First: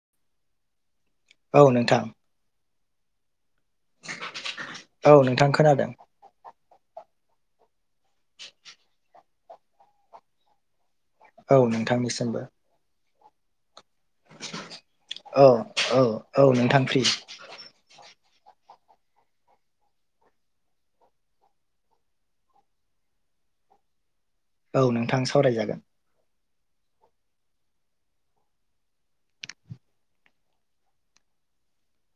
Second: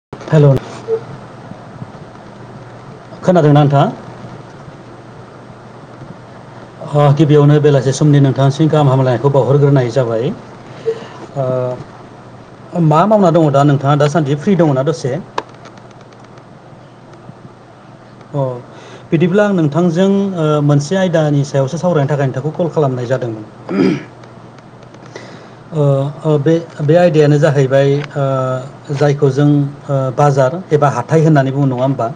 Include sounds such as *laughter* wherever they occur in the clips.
*unintelligible* *inaudible* औ नोंथां खोनादों *unintelligible* औ नोंथां खोनादों अ गिबियावनो बेलासे समनि नोंथांसिम गाहाम हामलायनायखौ बावहरग्रोनाय जाबाय। ओ औ नोंथांनिसिमबो मा मावना दङ दा नोंथाङा दासान्दि फ्रि दङना दसे अ औ औ औ नोंथां फ्रि अ बिदिब्ला आं नोंथांजों मोनसे आयदानि सायावसो सावरायनो थाखाय नोंथांखौ कल खालामनाय जादोंमोन औ नोंथां सावरायजागोन। ओ ओ बे बे आयदायानो जाहैबाय ओ जायखौ जों ओ बाजार एबा हाथाय होननानै बुङो। नङा ओमबा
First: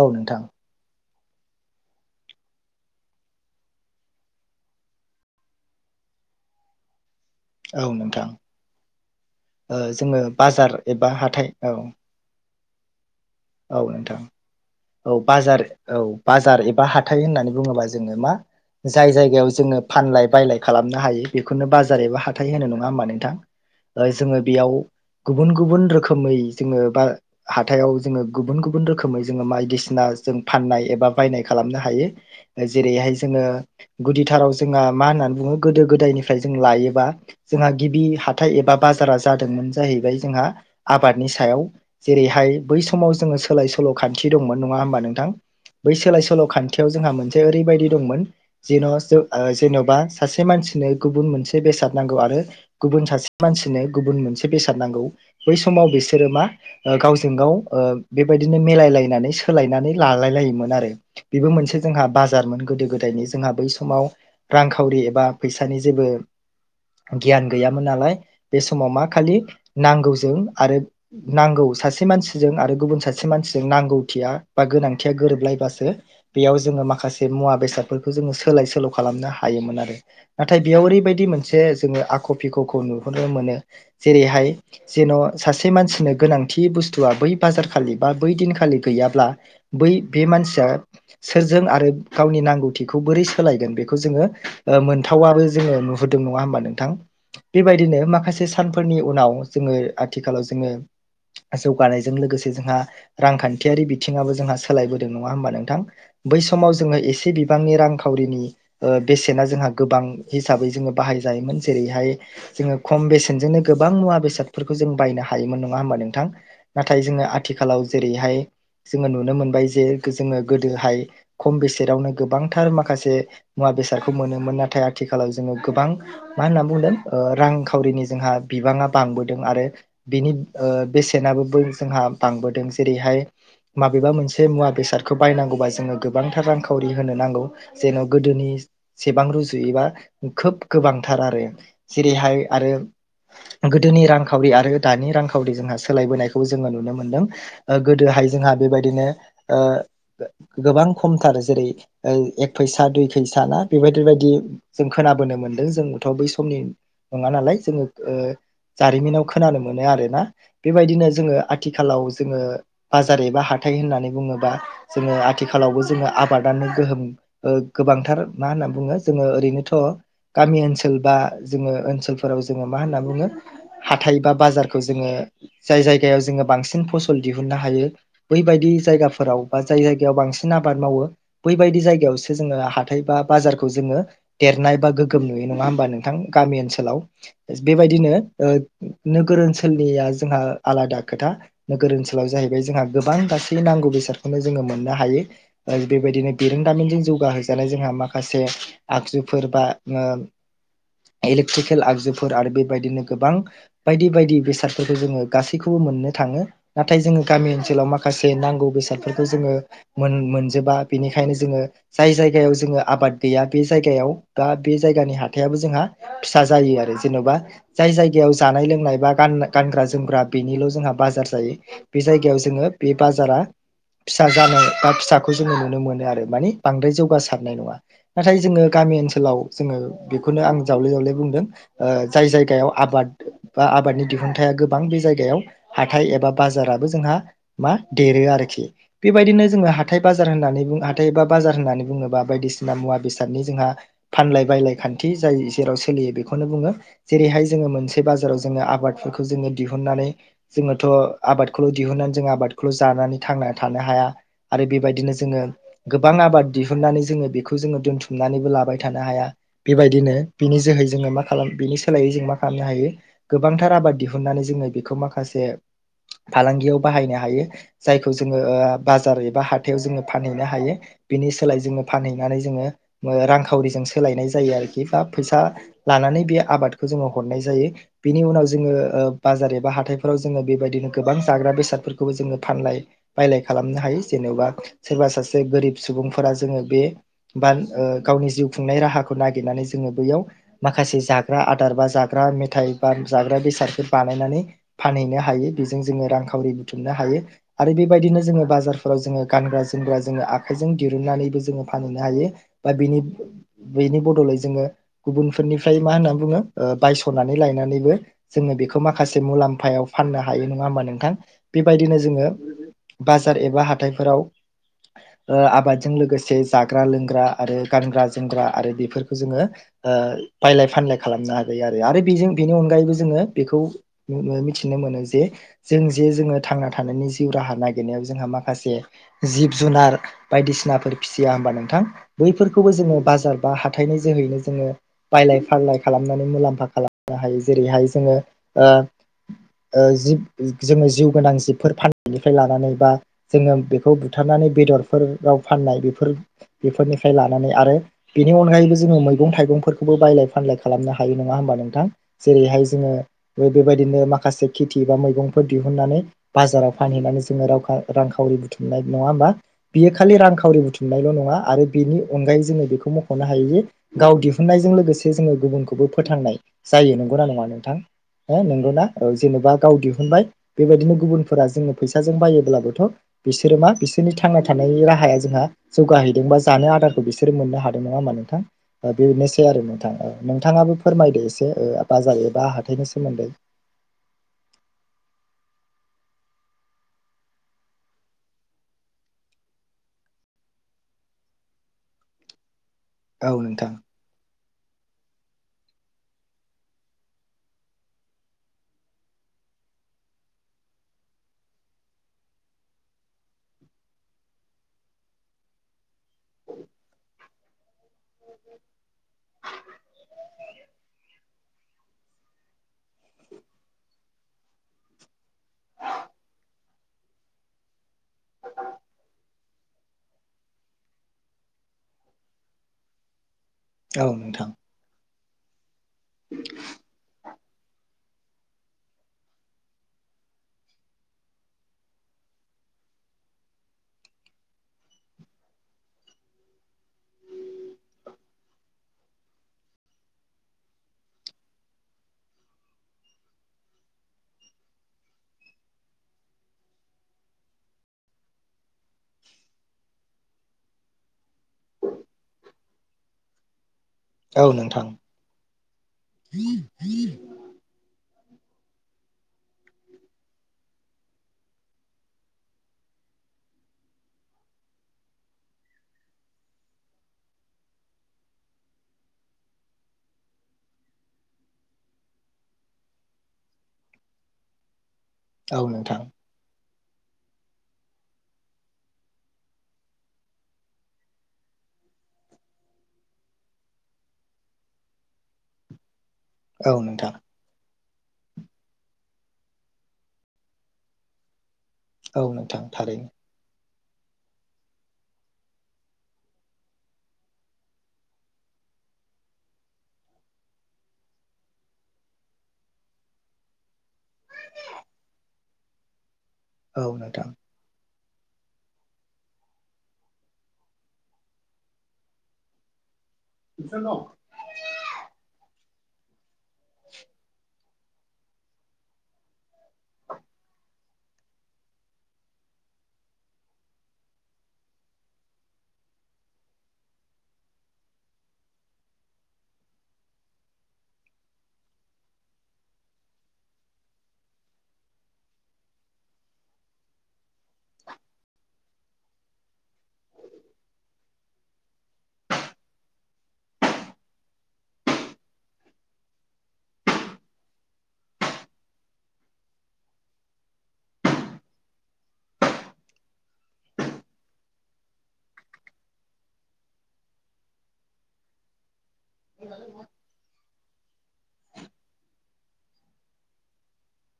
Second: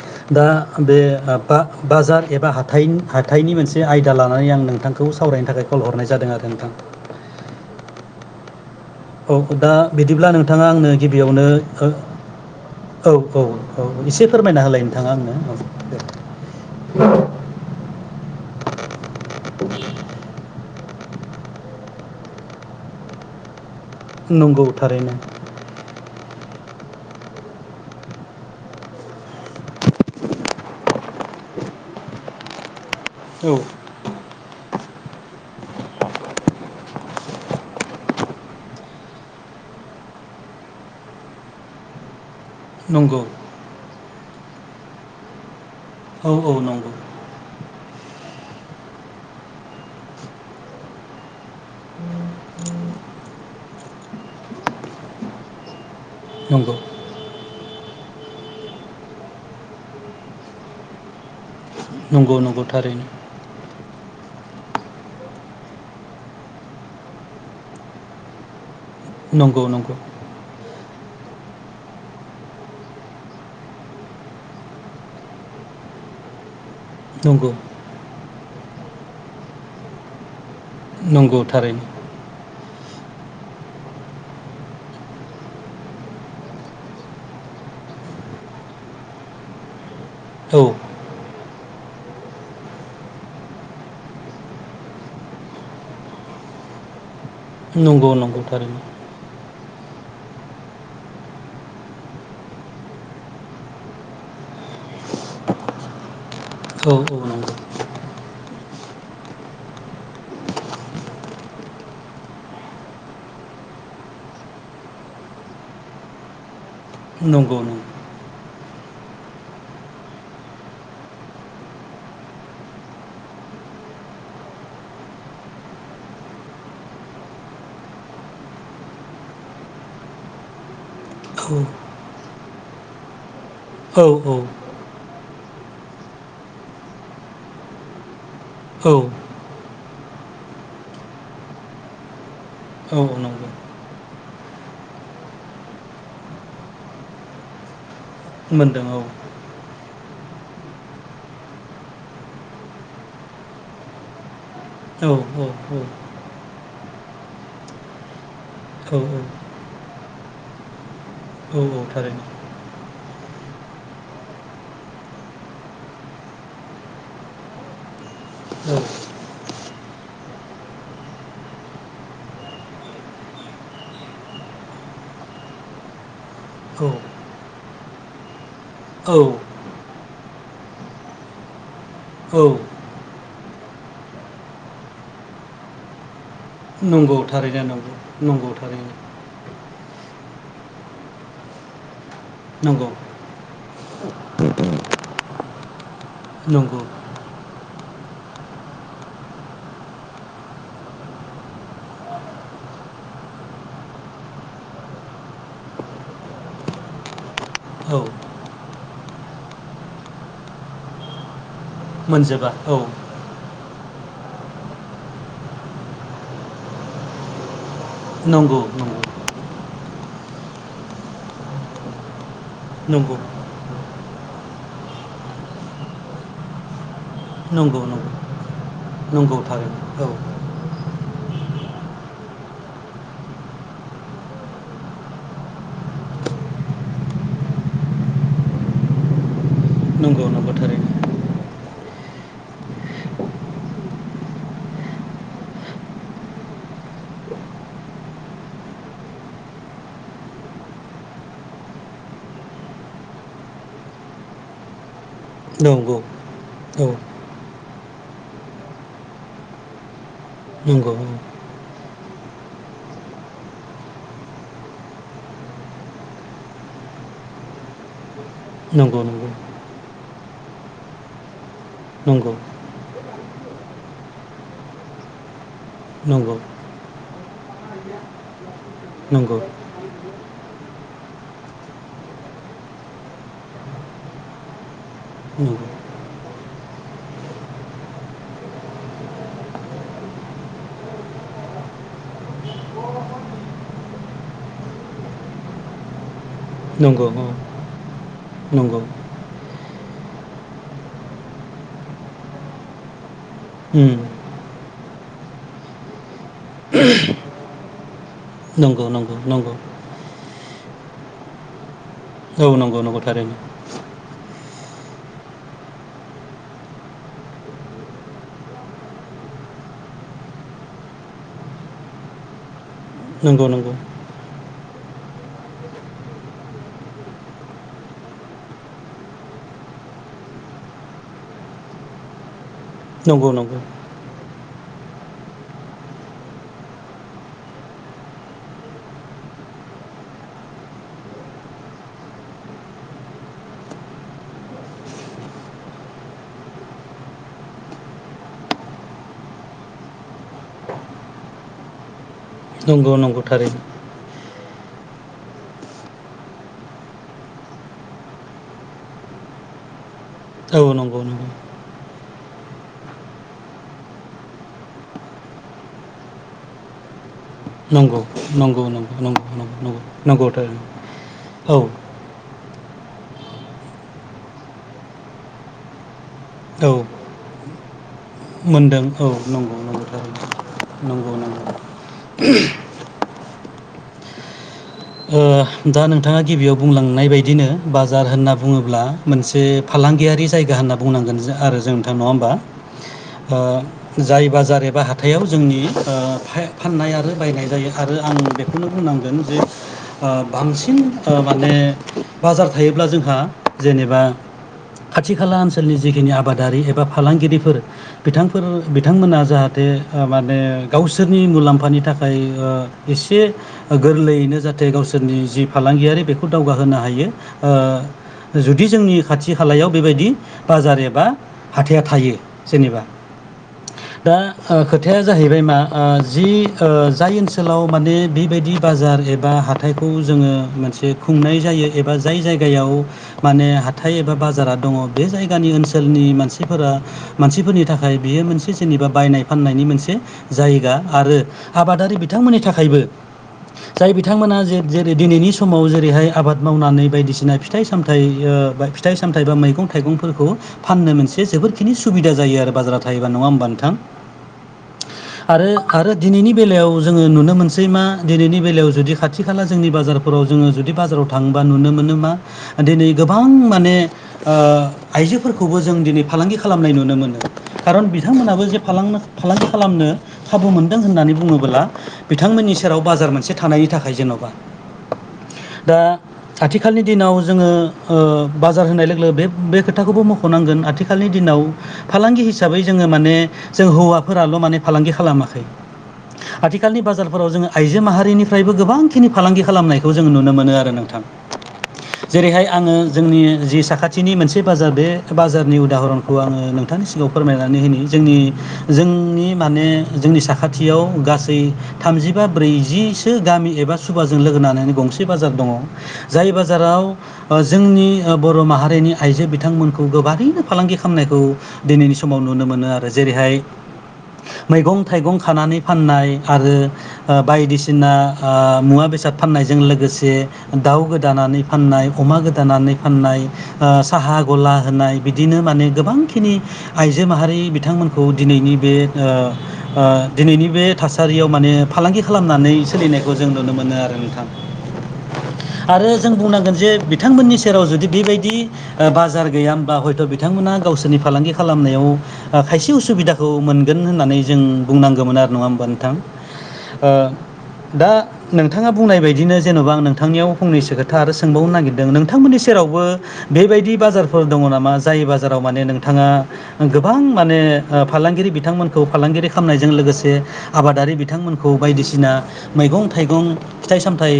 औ नोंथां दा बे ओ बा बाजार एबा हाथाइनि हाथाइनि मोनसे आयदा लानानै आं नोंथांखौ सावरायनो थाखाय कल हरनाय जादों। खोनादों नोंथां औ नोंथां औ दा ओ जोङो बिदिब्ला नोंथाङा बाजार आंनो एबा गिबियावनो हाथाय औ ओ औ औ नोंथां एसे फोरमायना होलाय नोंथाङा औ आंनो बाजार दे। औ बाजार एबा हाथाय होननानै बुङोबा जोङो मा जाय जायगायाव जोङो फानलाय बायलाय खालामनो हायो बेखौनो बाजार एबा हाथाय होनो नङा होमबा नोंथां? जोङो नंगौ बेयाव थारैनो गुबुन गुबुन रोखोमै जोङो बा हाथायाव जोङो गुबुन गुबुन रोखोमै जोङो बायदिसिना जों फाननाय एबा बायनाय खालामनो हायो। जेरैहाय जोङो औ गुदिथाराव जोंहा मा होन्नानै बुङो गोदो गोदायनिफ्राय जों लायोबा जोंहा गिबि हाथाय एबा बाजारा जादोंमोन जाहैबाय जोंहा आबादनि सायाव जेरैहाय बै समाव नंगौ जोङो सोलाय सोल' खान्थि दंमोन नङा होमबा नोंथां? बै सोलाय औ सोल' औ खान्थियाव नंगौ जोंहा मोनसे ओरैबायदि दंमोन। जेन' ज जेन'बा सासे मानसिनो गुबुन मोनसे बेसाद नांगौ आरो गुबुन सासे मानसि मानसिनो गुबुन मोनसे बेसाद नांगौ बै समाव बिसोरो मा नंगौ ओ गावजों गाव ओ बेबायदिनो मेलायलायनानै सोलायनानै लालाय लायोमोन आरो बेबो मोनसे जोंहा नंगौ बाजारमोन नंगौ गोदो थारैनो गोदायनि जोंहा बै समाव रांखावरि एबा फैसानि जेबो गियान गैयामोन नालाय बे समाव मा खालि नंगौ नंगौ नांगौ जों आरो नांगौ सासे मानसि आरो गुबुन सासे मानसिजों नांगौथिया बा गोनांथिया गोरोबलायबो बेयाव जोङो माखासे नंगौ मुवा बेसादफोरखौ जोङो सोलाय सोल' खालामनो हायोमोन आरो। नाथाय बेयाव ओरैबायदि नंगौ मोनसे थारैनो जोङो आख' फिख'खौ नु मोनो जेरैहाय जेन' सासे मानसिनो गोनांथि बुु बै बाजार खालि बा बै दिनखालि गैयाब्ला बै बे औ मानसिया सोरजों आरो गावनि नांगौथिखौ बोरै सोलायगोन बेखौ जोङो मोनथावाबो जोङो नुहोदों नङा। मङा होमबा नोंथां? बेबायदिनो नंगौ नंगौ माखासे थारैनो सानफोरनि उनाव जोङो आथिखालाव जोङो जौगानायजों लोगोसे जोंहा रांखान्थियारि बिथिङाबबो जोंहा सोलायबोदों नङा होमबा नोंथां। बै समाव औ जोङो औ एसे नंगौ बिबांनि रांखावरिनि ओ बेसेना जोंहा गोबां हिसाबै जोङो बाहाय जायोमोन जेरैहाय जोङो खम बेसेनजोंनो गोबां मुवा बेसादफोरखौ जों बायनो हायोमोन नङा होमबा नोंथां नाथाय जोङो नंगौ नंगौ आथिखालाव जेरैहाय जोङो नुनो मोनबाय जे जोङो गोदोहाय खम बेसेादावनो गोबांथार माखासे मुवा बेसादखौ मोनोमोन नाथाय आथिखालाव जोङो गोबां मा होनना बुंदों रांखावरिनि जोंहा बिबा बांदों आरो बिनि ओ औ जोंहा बांबोदों जेरैहाय औ मबेबा औ मोनसे मुवा बेसाद बायनांगौबा जों गोबांथार रांखावरि होनो नांगौ जेन' औ गोदोनिसेबां रु खोब गोबांथार आरो जेरैहाय आरो औ नंगौ गोदोनि रां रांखावरि आरो दानि रांखावरि जोंहा सोलायबायखौबो जोङो नुनो मोनदों। गोदोहाय जोंहा मोनदों औ बेबायदिनो ओ गोबां खमथार जेरै एक फैसा दुइ फैस ना बेबायदि बायदि जों औ खोनाबोनो औ मोन्दों जोंथ' बै समनि नङा नालाय जोङो औ जारिमिनाव खोनानो मोनो आरो ना बेबायदिनो जोंङो औ औ आथिखालाव थारैनो औ जोंङो बाजार एबा ह हाथाय होननानै बुङोबा जोङो आथिखालावबो जोङो आबादारिनि गोहोम गोबांथार मा होनना बुङो जोङो ओरैनोथ' गामि ओनसोल बा जोङो ओनसोलफोराव जोङो मा होनना बुङो हााइ बा बाजारखौ जोङो जाय जायगायाव जोङो बांसिन फसल दिहुननो हायो बैबायदि औ जायगाफोराव बा जाय जायगायाव बांसिन आबाद मावो बैबायदि जाय बेयावसो औ जोंङो हाथाय बा बाजारखौ जोंङो देरनाय बा गोगोम नुयो नङा होमबा नोंथां गामि ओनसोल नंगौ थारैनो बेबायदिनो नंगौ थारैनो नोगोर ओनसोलनि जोंहा आलादा खोथा नोगोर ओनसोलाव जाहैबाय जोंहा नंगौ गोबां गासै नांगौ बेसादखौनो जोङो मोननो हायो बेबायदिनो नंगौ बिरोंदामिनजों जौ जालाय जोंहा माखासे आगजुफोर बा इलेक्ट्रिकेल आगजुफोर आरो बेबायदिनो गोबां बायदि बायदि बेसाद जोङो गासैखौबो मोननो थाङो नाथाय जोङो गामि ओनसोलाव औ माखासे नांगौ बेसादफोरखौ जोङो मोनजोबा बेनिखायनो जोङो जाय मोनजोबा जायगायाव औ जोङो आबाद गैया बे जायगायाव बा बे जायगानि हाथायाबो जोंहा फिसा जायो आरो जेन'बा जाय जायगायाव नंगौ जानाय लोंनाय नंगौ बा गानग्रा जोमग्रा बेनिल' जोंहा बाजार जायो बे जायगायाव बे नंगौ बाजारा फिसा जानाय बा फिसाखौ जों नुनोमोनो आरो माने बांद्राय जौ जगासारनाय नङा नंगौ नंगौ नाथाय जोङो गामि नंगौ ओनसोलाव जोङो थारैनो औ बेखौनो आं जावले जावले बुंदों। ओ जाय जायगायाव आबाद बा आबादनि दिहुनथाइ हाथाइ गोबां बे जायगायाव हाथाय एबा बाजाराबो जोंहा मा देरो आरोखि बेबायदिनो जोङो हथाय नंगौ बाजार नंगौ होननानै बुं थारैनो हाथाय बबा बाजार होननानैुङोबा बायदिसिना मुवा बेसादनि जोंहा फानलाय बायलाय खान्थि जाय जेराव सोलियो बेखौनो बुं जेरैहाय जोंङो मोनसे बाजाराव जोंङो आबादफोरखौ जोङो दिहुननानै जोङोथ' आबादखौल' दिहुननानै जों आबादखौल' जानानै थांना थानो हाया आरो बेबायदिनो जोङो नंगौ गोबां आबाद औ दिहुननानै जोङो बेखौ जोङो दोनथुमनानैबो लाबाय थानो हाया बेबायदिनो बिनि जोहै नंगौ औ जोङो मा खालाम बिनि सोलायै मा खालामनो हायो गोबांथार आबाद दिहुननानै जोङो बेखौ माखासे फालांगियाव बाहायनो हायो जाय खौ जोङो नंगौ बाजार नंगौ एबा हाथायाव जोङो फानहैनो हायो बिनि सोलाय जोङो नंगौ फानहैनानै जोङो रांखावरिजों सोलायनाय जायो आरोखि बा फैसा लानानै नंगौ बे आबाद जोङो हरनाय जायो बिनि उनाव जोङो नंगौ औ बाजार एबा हाथाइ। फोराव जोंङो बेबायदिनो गोबां जाग्रा बेसादफोरखौबो जोङो फानाय बायलाय खालामनो हायो जेनबा सोरबा गोरिब सुबुंफोरा जोङो बे ब गावनि जिउ खुंनाय राहाखौ नागिरनानै जोङो माखासे जाग्रा आदार बा जाग्रा मेथाइ बा जाग्रा बेसाद बानायनानै फानहैनो हायो बेजों जोङो रांखावरि बुथुमनो हायो। आरो बेबायदिनो जोङो नंगौ बाजारफोराव जोङो गानग्रा जोमग्रा जोङो आखाइजों दिरुननानैबो जोङो फानहैनो हायो। बा बिनि बेनि उम बदलै जोङो गुबुनफोरनिफ्राय मा होनना बुङो बायस'नानै लायनानैबो जोङो बेखौ नंगौ नंगौ माखासे नंगौ मुलाम्फायाव फाननो हायो नङा होमबा नोंथां बेबायदिनो जोङो। औ नंगौ नंगौ थारैनो बाजार एबा हाथायफोराव *inaudible* ओ आबादजों लोगोसे जाग्रा लोंग्रा आरो गानग्रा जोमग्रा आरो बेफोरखौ जोङो ओ बायलाय फानलाय खालामनो हागायो आरो आरो बेजों बेनि अनगायैबो जोङो नंगौ बेखौ नंगौ मिथिनो मोनो। जे जों जे जोङो थांना थानायनि जिउ राहा नागिरनायाव जोंहा माखासे जिब जुनार बायदिसिनाफोर फिसिया होमबा नोंथां बैफोरखौबो जोङो नंगौ बाजार बा हाथाइनि जोहैनो जोङो बायलाय फारलाय खालामनानै मुलाम्फा खालामनो हायो जेरैहाय जोङो ओ जिब जोङो जिउ गोनां जिबफोर फाननायनिफ्राय लानानै बा जोङो बेखौ बुथारनानै। माने बिथिंफोर गाव फाननाय बेफोर बेफोरनिफ्राय लानानै आरो बेनि अनगायैबो जोंङो थाइगंफोरखौबो बायलाय फानलाय खालामनो हायो नङा होमबा नोंथां? जेरैहाय जोङो नंगौ नंगौ नंगौ थारैनो बेबायदिनो माखासे खेथि बा मैगंफोर दिहुननानै बाजाराव फानहैनानै जोङो रां रांखावरि बुथुमनाय नङा होमबा बे खालि रांखावरि औ नंगौ बुथुमनायल' नंगौ नङा आरो बिनि अनगायै जोङो बेखौ मख'नो हायो जे गाव दिहुननायजों लोगोसे जोङो गुबुनखौबो फोथांनाय जायो। नंगोना‌ नङा नोंथां? नंगौ हो नंगौ ना नंगौ जेनेबा गाव नंगौ दिहुनबाय नंगौ थारैनो बेबायदिनो गुबुनफोरा औ जोंनो फैसाजों बाय होमब्लाबोथ बिसोरो मा बिसोरनि थांना थानायनि राहाया जोंहा जौगा औ जानो आदारखौ बिसोर मोननो हादों नङा होमबा? नोंथां मोनदों औ बेनोसै नंगौ आरो नंगौ नोंथां थारैनो नोंथाङाबो नंगौ फोरमायदो नंगौ एसे बा जायोबा हाथाइनोसै *inaudible* ओ दा नोंथाङा गिबियाव बुंलांनाय बदिनो बाजार होनना बुङोब्ला मोनसे फालांगियारि जायगा होनना बुंनांगोन आरो जों नोंथां नङा होमबा औ नोंथां जाय ब जार बा हाथायाव जोंनि ओ‌ फाननाय आरो बायनाय जायो आरो आं बेखौनो बुंनांगोन जे ओ बांसिन माने बाजार थायोब्ला जोंहा जेनेबा खाथि खाला ओनसोलनि जिखिनि आबादारि एबा फालांगिरिफोर बिथांफोर बिथांमोना जाहाथे माने गावसोरनि मुलाम्फानि थाखाय ओ एसे गोरलैयैनो जाथे जाहाथे गावसोरनि जि फालांगियारि बेखौ दावगाहोनो हायो ओ जुदि जोंनि खाथि खाथि खालायाव बेबायदि बाजार एबा हाथाइया थायो जेनेबा औ दा नोंथां खोथाया जाहैबाय मा ओ जि ओ जाय ओनसोलाव ओनसोलाव माने बेबायदि बाजार एबा हाथाइखौ जोङो मोनसे खुंनाय जायो एबा जाय जायगायाव माने हाथाइ एबा बाजारा दङ बे जायगानि ओनसोलनिफोरा मानसिफोरनि थाखाय बियो मोनसे जेनेबा बायनाय फाननायनि मोनसे जायगा आरो आबादारि बिथांमोननि थाखायबो जाय बिथांमोना जे जेरै दिनैनि समाव जेरैहाय आबाद मावनानै बायदिसिना फिथाइ सामथाइ ओ फिथाइ सामथायाइ बा मैगं थाइगंफोरखौ फाननो मोनसे जोबोरखिनि सुबिदा जायो आरो बाजाराव थायोबा नङा होमबा नोंथां? औ नोंथां आरो आरो दिनैनि बेलायाव जोङो नुनो मोनसै मा दिनैनि बेलायाव जुदि खाथि खाला जोंनि बाजारफोराव जोङो जुदि बाजाराव थांङोबा नुनो मोन मा दिनै गोबां माने आइजोफोरखौबो जों दिनै फालांगि खालामनाय नुनो मोनो खारन बिथांमोनाबो जे फालांगि फालांगि खालामनो खाबु मोनदों होननानै बुङोब्ला बिथांमोननि सेराव बाजार मोनसे थानायनि थाखाय जेन'बा औ दा नोंथां आथिखालनि दिनाव जोङो बाजार होनाय लोगो बे बे खोथाखौबो मख'नांगोन आथिखालनि दिनाव फालांगि हिसाबै जोङो माने जों हौवाफोराल' माने फालांगि खालामाखै आथिखालनि औ नोंथां बाजारफोराव जोङो आइजो माहारिनि निफ्रायबो गोबांखिनि फालांगि खालामनायखौ जों नुनो मोनो आरो नोंथां औ जेरैहाय नोंथां आङो जोंनि थारैनो जि साखाथि थिनि मोनसे बाजार बे बाजारनि उदाहरनखौ आङो नोंथांनि सिगाङाव फोरमायनानै होनि जोंनि जों जोंनि माने जोंनि साखाथियाव गासै थामजिबा ब्रैजि गामि एबा सुबाजों लोगो नानानै गंसे बाजार दङ जाय बाजाराव औ नोंथां जोंनि बर' माहारिनि आइजो बिथांमोनखौ गोबारैनो फालांगि खालामनायखौ दिनैनि समाव नुनो मोनो आरो जेरैहाय मैगं थाइगं खानानै फाननाय आरो बायदिसिना बायदिसिना मुवा बेसाद फाननायजों लोगोसे दाउ गोदानानै फाननाय अमा गोदानानै फाननाय साहा गला होनाय बिदिनो माने गोबांखिनि आइजो माहारि बिथां बिथांमोनखौ दिनैनि बे दिनैनि बे थासारियाव माने फालांगि खालामनानै सोलिनायखौ जों नुनो मोनो आरो नोंथां आरो जों बुंनांगोन जे बिथांमोननि सेराव जुदि बेबायदि बाजार गैया मोनबा हयथ' बिथांमोना गावसोरनि फालांगि खालामनायाव खायसे उसुबिदाखौ मोनगोन होन्नानै जों बुंनांगोमोन आरो नङा होमबा नोंथां दा नोंथाङा बुंनाय बायदिनो जेन'बा आं नोंथांनियाव फंनैसो खोथा आरो सोंबावनो नागिरदों नोंथांमोननि सेरावबो बेबायदि बाजारफोर दङ नामा जाय बाजाराव माने नोंथाङा गोबां माने फालांगिरि बिथांमोनखौ फालांगिरि खालामनायजों लोगोसे आबादारि बिथांमोनखौ बायदिसिना मैगं थाइगं फिथाइ सामथाइ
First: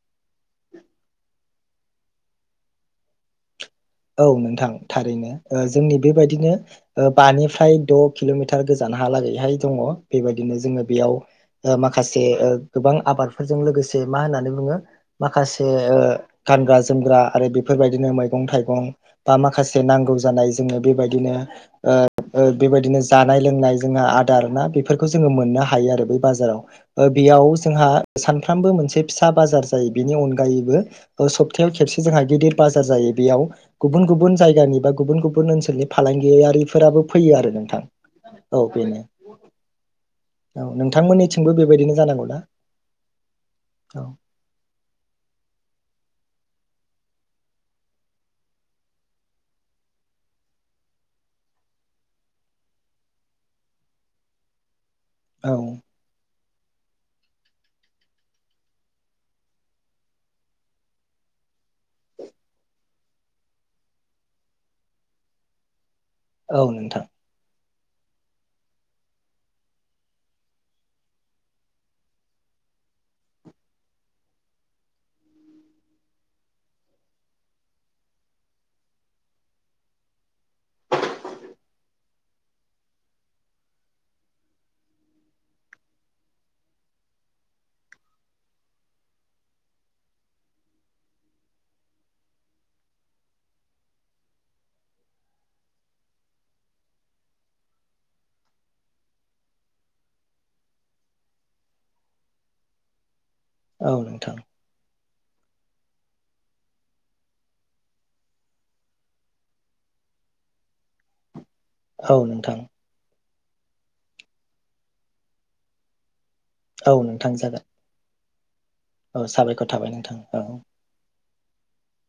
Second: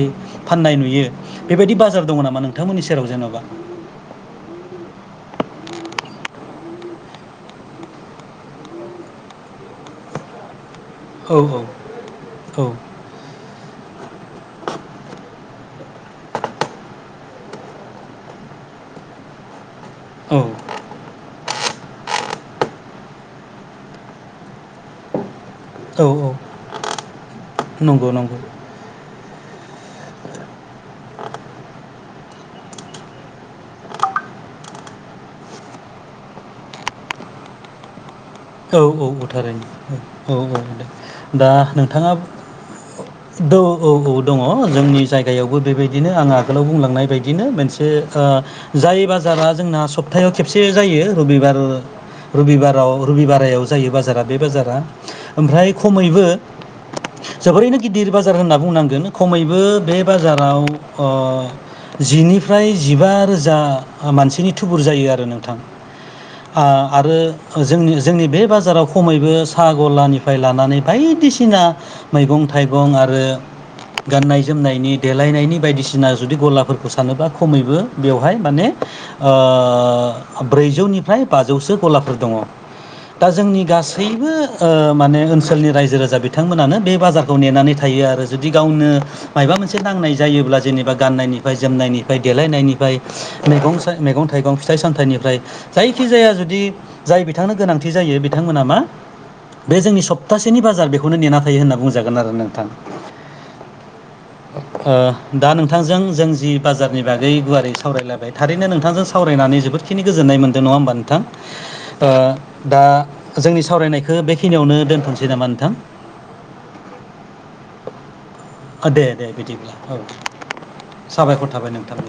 फाननाय नुयो बेबायदि बाजार दङ नामा नोंथांमोननि सेराव जों *unintelligible* औ नोंथां थारैनो जोंनि बेबायदिनो बानिफ्राय द' किल'मिटार गोजान हा लागैहाय दङ बेबायदिनो जोङो बेयाव औ औ माखासे औ गोबां आबादफोरजों लोगोसे मा होननानै बुङो माखासे गानग्रा जोमग्रा आरो बेफोरबायदिनो मैगं थाइगं बा माखासे नांगौ औ जानाय जोङो बेबायदिनो बेबायदिनो जानाय लोंनाय जोंहा आदार ना बेफोरखौ जोङो मोननो हायो थायो आरो औ बे औ बाजाराव ओ बेयाव जोंहा नंगौ नंगौ सानफ्रामबो मोनसे फिसा बाजार जायो बेनि अनगायैबो सप्तायाव खेबसे जोंहा गेदिर बाजार जायो बेयाव गुबुन गुबुन जायगानिफाय गुबुन गुबुन ओनसोलनि फालांगियारिफोराबो फैयो आरो नोंथां औ औ औ थारैनो औ औ औ दा नोंथांमोननिथिंबो बेबायदिनो नोंथाङा जानांगौ ना द औ औ दङ जोंनि जायगायावबो बेबायदिनो आंहा आगोलाव बुंलांनाय बायदिनो मोनसे जाय बाजारा जोंना सप्तायाव खेबसे जायो रबिबार रबिबाराव रबिबारायाव जायो बाजारा बे बाजारा औ ओमफ्राय खमैबो जोबोरैनो गिदिर बाजार होनना बुंनांगोन खमैबो बे बाजाराव जिनिफ्राय जिबा रोजा मानसिनि थुबुर जायो आरो नोंथां औ नोंथां आरो जों जोंनि बे बाजाराव खमैबो साहा गलानिफ्राय लानानै बायदिसिना मैगं थाइ थाइगं आरो गाननाय जोमनायनि देलायनायनि बायदिसिना जुदि गलाफोरखौ सानोबा खमैबो बेवहाय माने ब्रैजौनिफ्राय बाजौसो गलाफोर दङ दा जोंनि गासैबो माने ओनसोलनि रायजो राजा बिथांमोनानो बे बाजारखौ नेनानै थायो आरो आरो जुदि गावनो मायबा मोनसे नांनाय जायोब्ला जेनेबा गाननायनिफ्राय जोमनायनिफ्राय देलायनायनिफ्राय मैगं थाइगं फिथाइ सामथाइनिफ्राय जायखि जाया जुदि जाय बिथांनो गोनांथि जायो बिथांमोना मा बे जोंनि सप्तासेनि बाजार बेखौनो नेना थायो होनना बुंजागोन आरो नोंथां औ नोंथां आ दा नोंथांजों जों जि बाजारनि बागै गुवारै सावरायलायबाय थारैनो नोंथांजों सावरायनानै जोबोदखिनि गोजोननाय मोनदों नङा होनबा नोंथां ओ औ नोंथां दा जोंनि सावरायनायखो बेखिनियावनो दोनथ'नोसै नामा नोंथां औ नोंथां जागोन दे औ दे साबायखर बिदिब्ला थाबाय औ नोंथां औ साबायखर थाबाय नोंथां